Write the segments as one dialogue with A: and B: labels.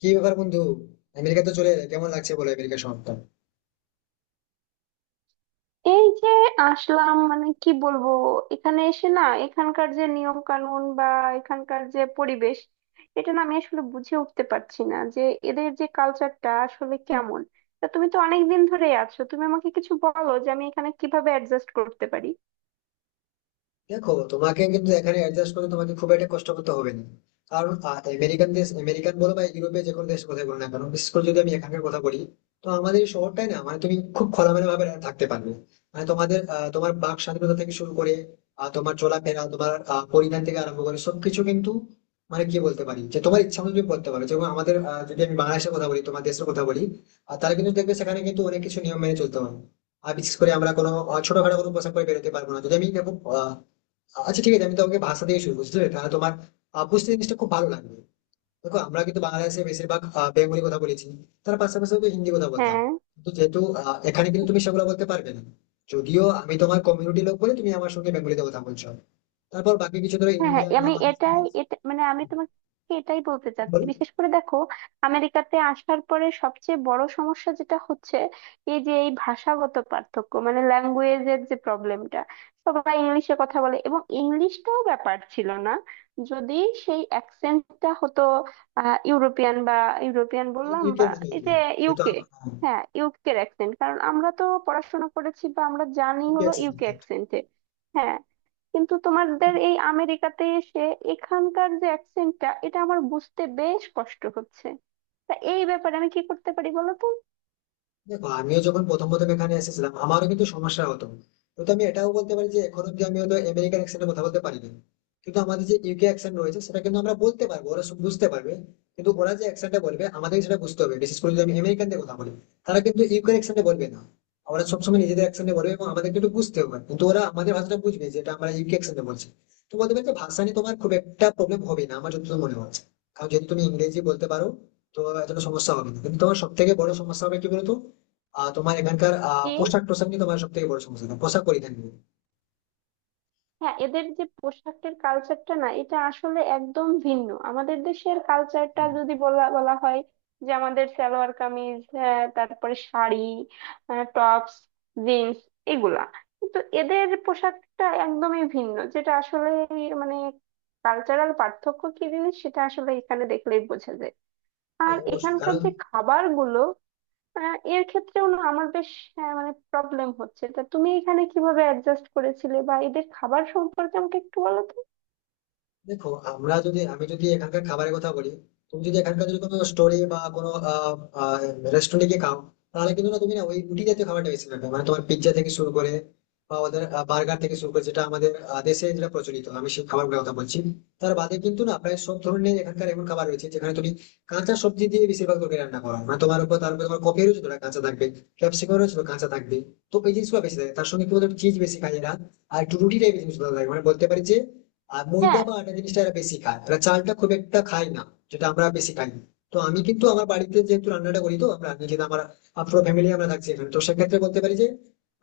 A: কি ব্যাপার, বন্ধু? আমেরিকা তো চলে এলে, কেমন লাগছে বলো আমেরিকা শহরটা?
B: এই যে আসলাম মানে কি বলবো। এখানে এসে না এখানকার যে নিয়ম কানুন বা এখানকার যে পরিবেশ, এটা না আমি আসলে বুঝে উঠতে পারছি না যে এদের যে কালচারটা আসলে কেমন। তা তুমি তো অনেক দিন ধরেই আছো, তুমি আমাকে কিছু বলো যে আমি এখানে কিভাবে অ্যাডজাস্ট করতে পারি।
A: দেখো, তোমাকে কিন্তু এখানে অ্যাডজাস্ট করে তোমাকে খুব একটা কষ্ট করতে হবে না। কারণ আমেরিকান দেশ আমেরিকান বলো বা ইউরোপের যে কোনো দেশ কথা বলো না কেন, বিশেষ করে যদি আমি এখানকার কথা বলি। তো আমাদের এই শহরটাই না, মানে তুমি খুব খোলামেলা ভাবে থাকতে পারবে। মানে তোমাদের তোমার বাক স্বাধীনতা থেকে শুরু করে তোমার চলাফেরা, তোমার পরিধান থেকে আরম্ভ করে সবকিছু কিন্তু মানে কি বলতে পারি যে তোমার ইচ্ছা মতো তুমি করতে পারো। যেমন আমাদের যদি আমি বাংলাদেশের কথা বলি, তোমার দেশের কথা বলি, আর তারা কিন্তু দেখবে সেখানে কিন্তু অনেক কিছু নিয়ম মেনে চলতে হয়। আর বিশেষ করে আমরা কোনো ছোটখাটো কোনো পোশাক পরে বেরোতে পারবো না। যদি আমি দেখো আহ, আচ্ছা ঠিক আছে, আমি তোমাকে ভাষা দিয়ে শুরু করছি তাহলে। তোমার বুঝতে জিনিসটা খুব ভালো লাগবে। দেখো, আমরা কিন্তু বাংলাদেশে বেশিরভাগ বেঙ্গলি কথা বলেছি, তার পাশাপাশি তো হিন্দি কথা বলতাম।
B: হ্যাঁ,
A: কিন্তু যেহেতু এখানে কিন্তু তুমি সেগুলো বলতে পারবে না, যদিও আমি তোমার কমিউনিটি লোক বলে তুমি আমার সঙ্গে বেঙ্গলিতে কথা বলছো। তারপর বাকি কিছু ধরো
B: হ্যাঁ
A: ইন্ডিয়ান বা
B: আমি এটাই,
A: পাকিস্তানি
B: এটা মানে আমি তোমাকে এটাই বলতে চাচ্ছি।
A: বলো,
B: বিশেষ করে দেখো, আমেরিকাতে আসার পরে সবচেয়ে বড় সমস্যা যেটা হচ্ছে এই যে এই ভাষাগত পার্থক্য, মানে ল্যাঙ্গুয়েজের যে প্রবলেমটা। সবাই ইংলিশে কথা বলে, এবং ইংলিশটাও ব্যাপার ছিল না যদি সেই অ্যাকসেন্টটা হতো ইউরোপিয়ান বা ইউরোপিয়ান বললাম
A: ইউকে
B: বা
A: এর মতো।
B: এই যে
A: যেহেতু
B: ইউকে।
A: হ্যাঁ,
B: হ্যাঁ, ইউকের অ্যাকসেন্ট, কারণ আমরা তো পড়াশোনা করেছি বা আমরা জানি
A: UK
B: হলো ইউকে
A: accent।
B: অ্যাকসেন্টে। কিন্তু তোমাদের এই আমেরিকাতে এসে এখানকার যে অ্যাকসেন্টটা, এটা আমার বুঝতে বেশ কষ্ট হচ্ছে। তা এই ব্যাপারে আমি কি করতে পারি বলো তো?
A: দেখো, আমিও যখন প্রথম প্রথম এখানে এসেছিলাম, আমারও কিন্তু সমস্যা হতো। কিন্তু আমি এটাও বলতে পারি যে এখন অব্দি আমি হয়তো আমেরিকান অ্যাকসেন্টে কথা বলতে পারিনি, কিন্তু আমাদের যে ইউকে অ্যাকসেন্ট রয়েছে সেটা কিন্তু আমরা বলতে পারবো, ওরা সব বুঝতে পারবে। কিন্তু ওরা যে অ্যাকসেন্টটা বলবে আমাদের সেটা বুঝতে হবে, বিশেষ করে যদি আমি আমেরিকানদের কথা বলি। তারা কিন্তু ইউকে অ্যাকসেন্টে বলবে না, ওরা সবসময় নিজেদের অ্যাকসেন্টে বলবে, এবং আমাদেরকে একটু বুঝতে হবে। কিন্তু ওরা আমাদের ভাষাটা বুঝবে, যেটা আমরা ইউকে অ্যাকসেন্টে বলছি। তো বলতে পারি যে ভাষা নিয়ে তোমার খুব একটা প্রবলেম হবে না, আমার যতদূর মনে হচ্ছে। কারণ যদি তুমি ইংরেজি বলতে পারো, তো এতটা সমস্যা হবে না। কিন্তু তোমার সব থেকে বড় সমস্যা হবে কি বলতো, তোমার এখানকার
B: কি?
A: পোশাক টোশাক নিয়ে, তোমার সব থেকে বড় সমস্যা তোমার পোশাক পরিধান নিয়ে।
B: হ্যাঁ, এদের যে পোশাকের কালচারটা না, এটা আসলে একদম ভিন্ন। আমাদের দেশের কালচারটা যদি বলা বলা হয়, যে আমাদের সালোয়ার কামিজ, হ্যাঁ, তারপরে শাড়ি, টপস, জিন্স, এগুলা। কিন্তু এদের পোশাকটা একদমই ভিন্ন, যেটা আসলে মানে কালচারাল পার্থক্য কি জিনিস সেটা আসলে এখানে দেখলেই বোঝা যায়। আর
A: হ্যাঁ, অবশ্যই।
B: এখানকার
A: কারণ
B: যে খাবারগুলো, এর ক্ষেত্রেও না আমার বেশ মানে প্রবলেম হচ্ছে। তা তুমি এখানে কিভাবে অ্যাডজাস্ট করেছিলে বা এদের খাবার সম্পর্কে আমাকে একটু বলো তো।
A: দেখো, আমরা যদি আমি যদি এখানকার খাবারের কথা বলি, তুমি যদি এখানকার যদি কোনো স্টোরে বা কোনো রেস্টুরেন্টে গিয়ে খাও, তাহলে কিন্তু না তুমি না ওই রুটি জাতীয় খাবারটা বেশি পাবে। মানে তোমার পিৎজা থেকে শুরু করে বা ওদের বার্গার থেকে শুরু করে, যেটা আমাদের দেশে যেটা প্রচলিত, আমি সেই খাবারগুলোর কথা বলছি। তার বাদে কিন্তু না প্রায় সব ধরনের এখানকার এমন খাবার রয়েছে যেখানে তুমি কাঁচা সবজি দিয়ে বেশিরভাগ তরকারি রান্না করো। মানে তোমার উপর তার উপর তোমার কপিরও যতটা কাঁচা থাকবে, ক্যাপসিকামও যতটা কাঁচা থাকবে, তো এই জিনিসগুলো বেশি থাকে। তার সঙ্গে কি বলতো, চিজ বেশি খায় এরা, আর একটু রুটিটাই বেশি বেশি ভালো লাগে, মানে বলতে পারি যে আর ময়দা
B: হ্যাঁ
A: বা আটা জিনিসটা এরা বেশি খায়, এরা চালটা খুব একটা খায় না, যেটা আমরা বেশি খাই। তো আমি কিন্তু আমার বাড়িতে যেহেতু রান্নাটা করি, তো আমরা নিজেদের আমার পুরো ফ্যামিলি আমরা থাকছি এখানে, তো সেক্ষেত্রে বলতে পারি যে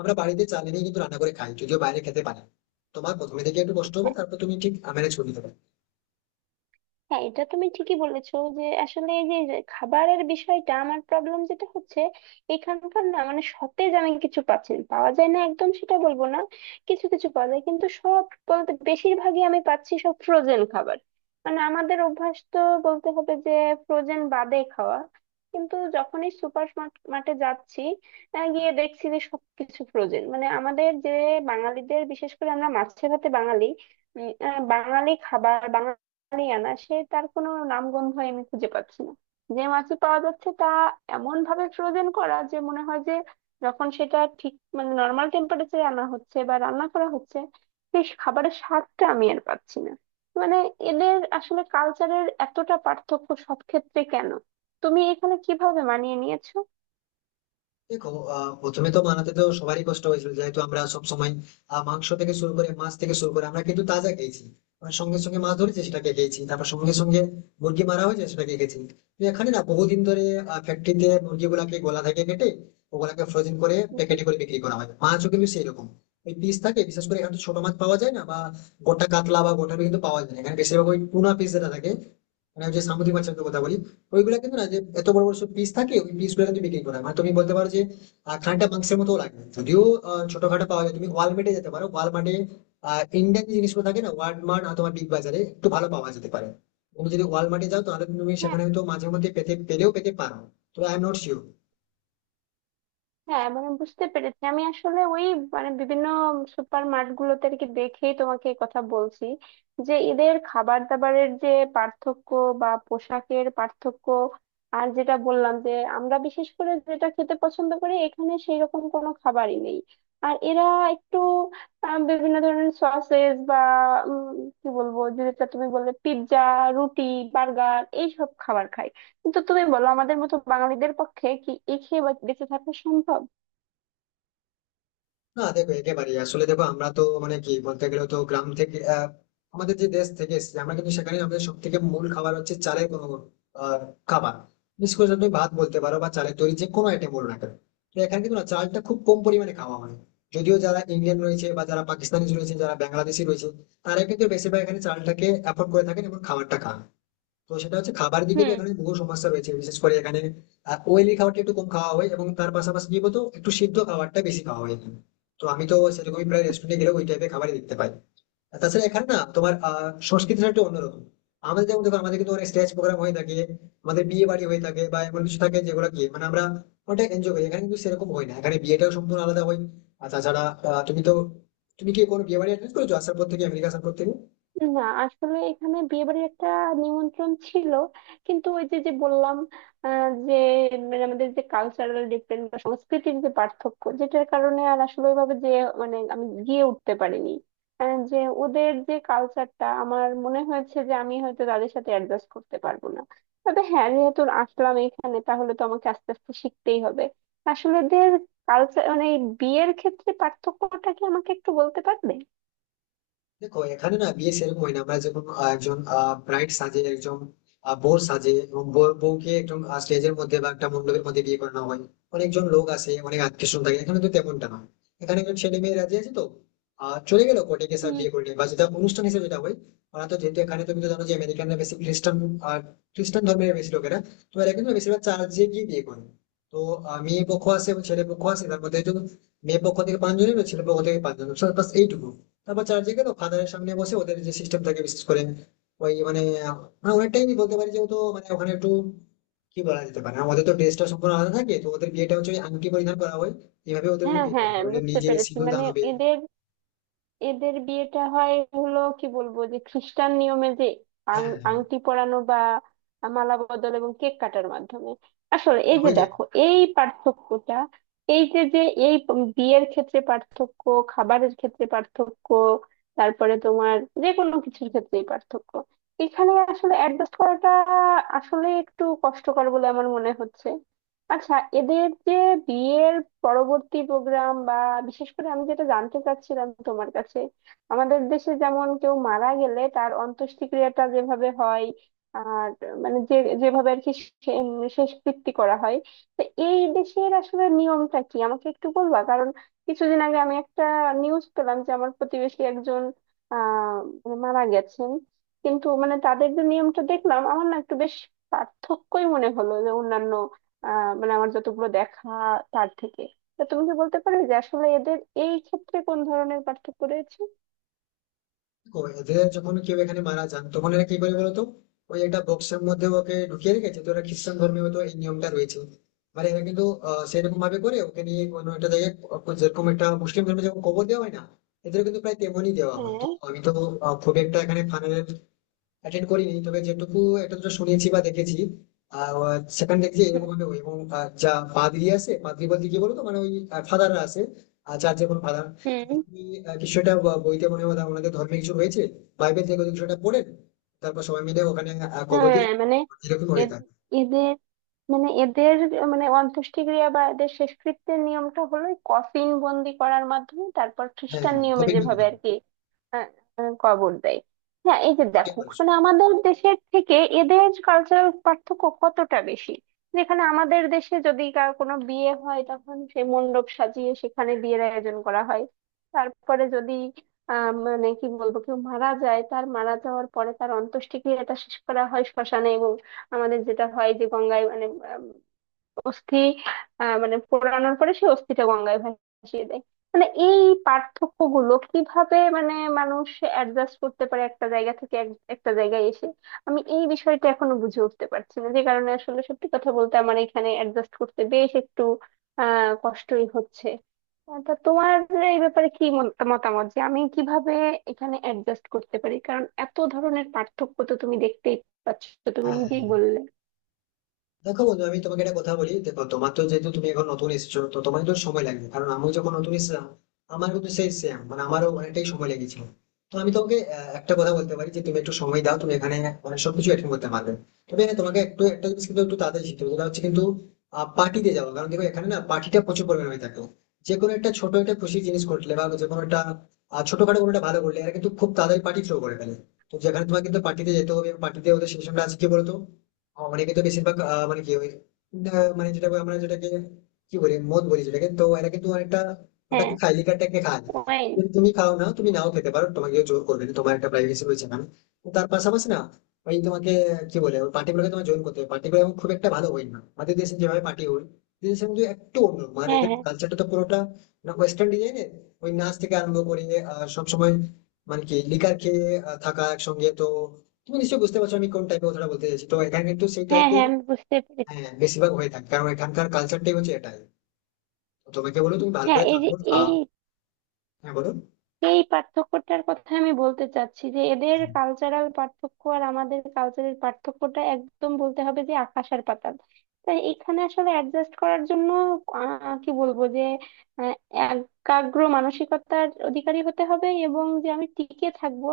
A: আমরা বাড়িতে চাল এনেই কিন্তু রান্না করে খাই, যদিও বাইরে খেতে পারি। তোমার প্রথমে থেকে একটু কষ্ট হবে, তারপর তুমি ঠিক ম্যানেজ করে নিতে পারবে।
B: হ্যাঁ এটা তুমি ঠিকই বলেছো যে আসলে এই যে যে খাবারের বিষয়টা আমার প্রবলেম যেটা হচ্ছে এখানকার না মানে সতেজ আমি কিছু পাচ্ছি না। পাওয়া যায় না একদম সেটা বলবো না। কিছু কিছু পাওয়া যায়, কিন্তু সব বলতে বেশিরভাগই আমি পাচ্ছি সব ফ্রোজেন খাবার। মানে আমাদের অভ্যাস তো বলতে হবে যে ফ্রোজেন বাদে খাওয়া। কিন্তু যখনই সুপার মার্কেটে যাচ্ছি, গিয়ে দেখছি যে সবকিছু ফ্রোজেন। মানে আমাদের যে বাঙালিদের, বিশেষ করে আমরা মাছে ভাতে বাঙালি, বাঙালি খাবার আনা সে তার কোনো নামগন্ধ আমি খুঁজে পাচ্ছি না। যে মাছই পাওয়া যাচ্ছে তা এমন ভাবে ফ্রোজেন করা যে মনে হয় যে যখন সেটা ঠিক মানে নর্মাল টেম্পারেচারে আনা হচ্ছে বা রান্না করা হচ্ছে, সেই খাবারের স্বাদটা আমি আর পাচ্ছি না। মানে এদের আসলে কালচারের এতটা পার্থক্য সব ক্ষেত্রে কেন? তুমি এখানে কিভাবে মানিয়ে নিয়েছো?
A: দেখো, প্রথমে তো বানাতে তো সবারই কষ্ট হয়েছিল, যেহেতু আমরা সব সময় মাংস থেকে শুরু করে মাছ থেকে শুরু করে আমরা কিন্তু তাজা খেয়েছি। আর সঙ্গে সঙ্গে মাছ ধরেছি সেটাকে খেয়েছি, তারপর সঙ্গে সঙ্গে মুরগি মারা হয়েছে সেটাকে খেয়েছি। তো এখানে না বহুদিন ধরে ফ্যাক্টরিতে মুরগিগুলাকে গলা থেকে কেটে ওগুলাকে ফ্রোজেন করে
B: হুম।
A: প্যাকেটে করে বিক্রি করা হয়। মাছও কিন্তু সেই রকম, ওই পিস থাকে। বিশেষ করে এখানে তো ছোট মাছ পাওয়া যায় না বা গোটা কাতলা বা গোটা রুই কিন্তু পাওয়া যায় না। এখানে বেশিরভাগ ওই টুনা পিস যেটা থাকে, মানে ওই যে সামুদ্রিক মাছের তো কথা বলি, ওইগুলা কিন্তু না যে এত বড় বড় সব পিস থাকে, ওই পিস গুলো কিন্তু বিক্রি করা হয়। মানে তুমি বলতে পারো যে খানিকটা মাংসের মতো লাগে, যদিও ছোটখাটো পাওয়া যায়। তুমি ওয়ালমার্টে যেতে পারো, ওয়ালমার্টে ইন্ডিয়ান যে জিনিসগুলো থাকে না, ওয়ালমার্ট অথবা বিগ বাজারে একটু ভালো পাওয়া যেতে পারে। তুমি যদি ওয়ালমার্টে যাও তাহলে তুমি
B: হ্যাঁ
A: সেখানে হয়তো মাঝে মধ্যে পেতে পেলেও পেতে পারো। তো আই এম নট শিওর।
B: হ্যাঁ মানে বুঝতে পেরেছি। আমি আসলে ওই মানে বিভিন্ন সুপার মার্টগুলোতে আর কি দেখেই তোমাকে এই কথা বলছি যে এদের খাবার দাবারের যে পার্থক্য বা পোশাকের পার্থক্য, আর যেটা বললাম যে আমরা বিশেষ করে যেটা খেতে পছন্দ করি এখানে সেই রকম কোনো খাবারই নেই। আর এরা একটু বিভিন্ন ধরনের সসেস বা উম, কি বলবো, যেটা তুমি বললে, পিৎজা, রুটি, বার্গার এইসব খাবার খায়। কিন্তু তুমি বলো, আমাদের মতো বাঙালিদের পক্ষে কি এ খেয়ে বেঁচে থাকা সম্ভব?
A: না দেখো, একেবারে আসলে দেখো আমরা তো মানে কি বলতে গেলে তো গ্রাম থেকে আমাদের যে দেশ থেকে এসেছি, আমরা কিন্তু সেখানে আমাদের সব থেকে মূল খাবার হচ্ছে চালের কোনো আহ, খাবার। বিশেষ করে তুমি ভাত বলতে পারো বা চালের তৈরি যে কোনো আইটেম বলো না কেন। তো এখানে কিন্তু না চালটা খুব কম পরিমাণে খাওয়া হয়, যদিও যারা ইন্ডিয়ান রয়েছে বা যারা পাকিস্তানি রয়েছে যারা বাংলাদেশি রয়েছে, তারা কিন্তু বেশিরভাগ এখানে চালটাকে অ্যাফোর্ড করে থাকেন এবং খাবারটা খান। তো সেটা হচ্ছে খাবার দিকে যে
B: হুম।
A: এখানে বহু সমস্যা রয়েছে। বিশেষ করে এখানে অয়েলি খাবারটা একটু কম খাওয়া হয় এবং তার পাশাপাশি কি বলতো একটু সিদ্ধ খাবারটা বেশি খাওয়া হয় এখানে। তো আমি তো সেরকমই প্রায় রেস্টুরেন্টে গেলে ওই টাইপের খাবারই দেখতে পাই। আর তাছাড়া এখানে না তোমার সংস্কৃতিটা একটু অন্যরকম। আমাদের যেমন দেখো আমাদের কিন্তু অনেক স্টেজ প্রোগ্রাম হয়ে থাকে, আমাদের বিয়ে বাড়ি হয়ে থাকে বা এমন কিছু থাকে যেগুলো কি মানে আমরা অনেকটা এনজয় করি। এখানে কিন্তু সেরকম হয় না, এখানে বিয়েটাও সম্পূর্ণ আলাদা হয়। আর তাছাড়া তুমি তো তুমি কি কোনো বিয়ে বাড়ি অ্যাটেন্ড করেছো আসার পর থেকে, আমেরিকা আসার পর থেকে?
B: না, আসলে এখানে বিয়ে বাড়ির একটা নিমন্ত্রণ ছিল, কিন্তু ওই যে যে বললাম যে মানে আমাদের যে কালচারাল ডিফারেন্স বা সংস্কৃতির যে পার্থক্য, যেটার কারণে আর আসলে ওইভাবে যে মানে আমি গিয়ে উঠতে পারিনি। যে ওদের যে কালচারটা আমার মনে হয়েছে যে আমি হয়তো তাদের সাথে অ্যাডজাস্ট করতে পারবো না। তবে হ্যাঁ, যেহেতু আসলাম এখানে তাহলে তো আমাকে আস্তে আস্তে শিখতেই হবে। আসলে ওদের কালচার, মানে এই বিয়ের ক্ষেত্রে পার্থক্যটা কি আমাকে একটু বলতে পারবে?
A: দেখো, এখানে না বিয়ে সেরকম হয় না। আমরা যেমন একজন ব্রাইড সাজে, একজন বর সাজে, এবং বউকে একদম স্টেজের মধ্যে বা একটা মণ্ডপের মধ্যে বিয়ে করানো হয়, অনেকজন লোক আসে, অনেক আত্মীয় স্বজন থাকে। এখানে তো তেমনটা নয়, এখানে একজন ছেলে মেয়ে রাজি আছে তো চলে গেলো কোর্টে গিয়ে সব বিয়ে করে নিয়ে, বা যেটা অনুষ্ঠান হিসেবে যেটা হয়। ওরা তো যেহেতু এখানে তুমি তো জানো যে আমেরিকানরা বেশি খ্রিস্টান, আর খ্রিস্টান ধর্মের বেশি লোকেরা, তো এরা কিন্তু বেশিরভাগ চার্চে গিয়ে বিয়ে করে। তো মেয়ে পক্ষ আসে এবং ছেলে পক্ষ আসে, তার মধ্যে একজন, মেয়ে পক্ষ থেকে পাঁচজন এবং ছেলে পক্ষ থেকে পাঁচজন, ব্যাস এইটুকু। তারপর চার্জে গেল, ফাদারের সামনে বসে ওদের যে সিস্টেম থাকে, বিশেষ করে ওই মানে আমরা অনেকটাই বলতে পারি যেহেতু মানে ওখানে একটু কি বলা যেতে পারে, আমাদের তো ড্রেসটা সম্পূর্ণ আলাদা থাকে। তো ওদের বিয়েটা হচ্ছে ওই আংটি পরিধান করা হয়, এইভাবে ওদের
B: হ্যাঁ
A: বিয়েটা হয়ে
B: হ্যাঁ
A: যাবে, ওদের
B: বুঝতে
A: নিজে
B: পেরেছি।
A: সিঁদুর দান
B: মানে
A: হবে।
B: এদের এদের বিয়েটা হয় হলো কি বলবো যে খ্রিস্টান নিয়মে যে
A: হ্যাঁ
B: আংটি পরানো বা মালা বদল এবং কেক কাটার মাধ্যমে। আসলে এই
A: হ্যাঁ,
B: যে
A: ওইটাই।
B: দেখো এই পার্থক্যটা, এই যে যে এই বিয়ের ক্ষেত্রে পার্থক্য, খাবারের ক্ষেত্রে পার্থক্য, তারপরে তোমার যে কোনো কিছুর ক্ষেত্রেই পার্থক্য, এখানে আসলে অ্যাডজাস্ট করাটা আসলে একটু কষ্টকর বলে আমার মনে হচ্ছে। আচ্ছা, এদের যে বিয়ের পরবর্তী প্রোগ্রাম বা বিশেষ করে আমি যেটা জানতে চাচ্ছিলাম তোমার কাছে, আমাদের দেশে যেমন কেউ মারা গেলে তার অন্ত্যেষ্টিক্রিয়াটা যেভাবে হয় আর মানে যে যেভাবে আর কি শে- উম শেষকৃত্য করা হয়, তো এই দেশের আসলে নিয়মটা কি আমাকে একটু বলবা? কারণ কিছুদিন আগে আমি একটা নিউজ পেলাম যে আমার প্রতিবেশী একজন আহ মানে মারা গেছেন, কিন্তু মানে তাদের যে নিয়মটা দেখলাম আমার না একটু বেশ পার্থক্যই মনে হলো যে অন্যান্য মানে আমার যতগুলো দেখা তার থেকে। তা তুমি কি বলতে পারবে যে আসলে এদের এই ক্ষেত্রে কোন ধরনের পার্থক্য রয়েছে?
A: দেখো, এদের যখন কেউ এখানে মারা যান তখন এরা কি করে বলতো, ওই একটা বক্সের মধ্যে ওকে ঢুকিয়ে রেখেছে, তো এরা খ্রিস্টান ধর্মে হয়তো এই নিয়মটা রয়েছে। মানে এরা কিন্তু সেরকম ভাবে করে ওকে নিয়ে কোনো একটা জায়গায়, যেরকম একটা মুসলিম ধর্মে যখন কবর দেওয়া হয় না, এদের কিন্তু প্রায় তেমনই দেওয়া হয়। তো
B: হ্যাঁ।
A: আমি তো খুব একটা এখানে ফানের অ্যাটেন্ড করিনি, তবে যেটুকু একটা দুটো শুনেছি বা দেখেছি আহ সেখানে দেখছি
B: হুম।
A: এরকম ভাবে হয়। এবং যা পাদ্রি আছে, পাদ্রি বলতে কি বলতো মানে ওই ফাদাররা আছে, আর চার্চের কোনো ফাদার
B: হুম,
A: তিনি কিছু একটা বইতে মনে হয় ওনাদের ধর্মে কিছু হয়েছে, বাইবেল থেকে ওদের কিছু একটা পড়েন, তারপর সবাই মিলে ওখানে কবর
B: হ্যাঁ
A: দিয়ে,
B: মানে
A: এরকম হয়ে থাকে।
B: এদ- এদের মানে এদের মানে অন্ত্যেষ্টিক্রিয়া বা এদের শেষকৃত্যের নিয়মটা হলো কফিন বন্দি করার মাধ্যমে তারপর
A: হ্যাঁ
B: খ্রিস্টান
A: হ্যাঁ,
B: নিয়মে
A: কপিল মুনি।
B: যেভাবে আর কি আহ, আহ, কবর দেয়। হ্যাঁ, এই যে
A: সঠিক
B: দেখো
A: বলেছো।
B: মানে আমাদের দেশের থেকে এদের কালচারাল পার্থক্য কতটা বেশি। যেখানে আমাদের দেশে যদি কার কোনো বিয়ে হয় তখন সে মণ্ডপ সাজিয়ে সেখানে বিয়ের আয়োজন করা হয়। তারপরে যদি মানে কি বলবো কেউ মারা যায়, তার মারা যাওয়ার পরে তার অন্ত্যেষ্টিক্রিয়াটা শেষ করা হয় শ্মশানে, এবং আমাদের যেটা হয় যে গঙ্গায় মানে আম, অস্থি মানে পোড়ানোর পরে সেই অস্থিটা গঙ্গায় ভাসিয়ে দেয়। মানে এই পার্থক্য গুলো কিভাবে মানে মানুষ অ্যাডজাস্ট করতে পারে একটা জায়গা থেকে একটা জায়গায় এসে? আমি এই বিষয়টা এখনো বুঝে উঠতে পারছি না, যে কারণে আসলে সত্যি কথা বলতে আমার এখানে অ্যাডজাস্ট করতে বেশ একটু কষ্টই হচ্ছে। তা তোমার এই ব্যাপারে কি মতামত যে আমি কিভাবে এখানে অ্যাডজাস্ট করতে পারি? কারণ এত ধরনের পার্থক্য তো তুমি দেখতেই পাচ্ছ, তুমি
A: হ্যাঁ
B: নিজেই বললে।
A: দেখো বন্ধু, আমি তোমাকে একটা কথা বলি। দেখো তোমার তো যেহেতু তুমি এখন নতুন এসেছো, তো তোমার তো সময় লাগবে। কারণ আমি যখন নতুন এসেছিলাম, আমার কিন্তু সেই সেম মানে আমারও অনেকটাই সময় লেগেছিল। তো আমি তোমাকে একটা কথা বলতে পারি যে তুমি একটু সময় দাও, তুমি এখানে মানে সবকিছু অ্যাটেন্ড করতে পারবে। তবে হ্যাঁ, তোমাকে একটু একটা জিনিস কিন্তু একটু তাড়াতাড়ি শিখতে হবে, সেটা হচ্ছে কিন্তু পার্টিতে যাওয়া। কারণ দেখো, এখানে না পার্টিটা প্রচুর পরিমাণে হয়ে থাকে। যে কোনো একটা ছোট একটা খুশি জিনিস ঘটলে বা যে কোনো একটা ছোটখাটো কোনো একটা ভালো করলে এরা কিন্তু খুব তাড়াতাড়ি পার্টি থ্রো করে ফেলে। তো যেখানে তোমাকে কিন্তু পার্টিতে যেতে হবে, পার্টিতে ওদের সিস্টেমটা আছে কি বলতো, অনেকে তো বেশিরভাগ মানে কি ওই মানে যেটা আমরা যেটাকে কি বলি, মদ বলি যেটাকে, তো এরা কিন্তু অনেকটা
B: হ্যাঁ।
A: ওটাকে খায়, লিকারটাকে খায়।
B: ওয়াইন।
A: কিন্তু তুমি খাও না, তুমি নাও খেতে পারো, তোমাকে কেউ জোর করবে না, তোমার একটা প্রাইভেসি রয়েছে না। তো তার পাশাপাশি না ওই তোমাকে কি বলে ওই পার্টিগুলোকে তোমার জয়েন করতে হবে। পার্টিগুলো এখন খুব একটা ভালো হয় না আমাদের দেশে যেভাবে পার্টি হয়, দেশে কিন্তু একটু অন্য, মানে
B: হ্যাঁ
A: এদের
B: হ্যাঁ
A: কালচারটা তো পুরোটা না ওয়েস্টার্ন ডিজাইনের। ওই নাচ থেকে আরম্ভ করে সবসময় মানে কি লিকার খেয়ে থাকা একসঙ্গে, তো তুমি নিশ্চয়ই বুঝতে পারছো আমি কোন টাইপের কথাটা বলতে চাইছি। তো এখানে কিন্তু সেই
B: হ্যাঁ
A: টাইপের
B: হ্যাঁ, আমি বুঝতে পেরেছি।
A: বেশিরভাগ হয়ে থাকে, কারণ এখানকার কালচারটাই হচ্ছে এটাই। তো তোমাকে বলো তুমি ভালো
B: হ্যাঁ,
A: করে
B: এই
A: থাকো
B: যে
A: খাওয়া।
B: এই
A: হ্যাঁ বলো।
B: এই পার্থক্যটার কথা আমি বলতে চাচ্ছি যে এদের কালচারাল পার্থক্য আর আমাদের কালচারের পার্থক্যটা একদম বলতে হবে যে আকাশ আর পাতাল। তাই এখানে আসলে অ্যাডজাস্ট করার জন্য কি বলবো যে আহ, একাগ্র মানসিকতার অধিকারী হতে হবে এবং যে আমি টিকে থাকবো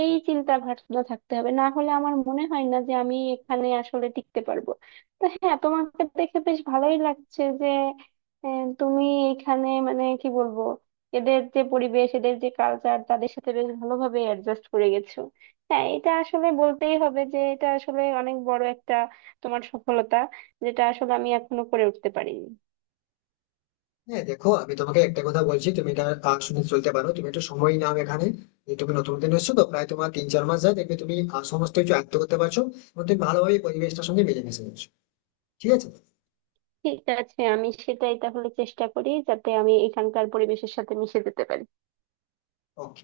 B: এই চিন্তা ভাবনা থাকতে হবে, না হলে আমার মনে হয় না যে আমি এখানে আসলে টিকতে পারবো। তো হ্যাঁ, তোমাকে দেখে বেশ ভালোই লাগছে যে তুমি এখানে মানে কি বলবো এদের যে পরিবেশ এদের যে কালচার তাদের সাথে বেশ ভালোভাবে অ্যাডজাস্ট করে গেছো। হ্যাঁ, এটা আসলে বলতেই হবে যে এটা আসলে অনেক বড় একটা তোমার সফলতা, যেটা আসলে আমি এখনো করে উঠতে পারিনি।
A: হ্যাঁ দেখো, আমি তোমাকে একটা কথা বলছি, তুমি এটা শুনে চলতে পারো। তুমি একটু সময় নাও এখানে, যে তুমি নতুন দিন এসছো, তো প্রায় তোমার তিন চার মাস যায়, দেখবে তুমি সমস্ত কিছু আয়ত্ত করতে পারছো এবং তুমি ভালোভাবে এই পরিবেশটার সঙ্গে মিলেমিশে যাচ্ছো, ঠিক আছে?
B: ঠিক আছে, আমি সেটাই তাহলে চেষ্টা করি যাতে আমি এখানকার পরিবেশের সাথে মিশে যেতে পারি।
A: ওকে।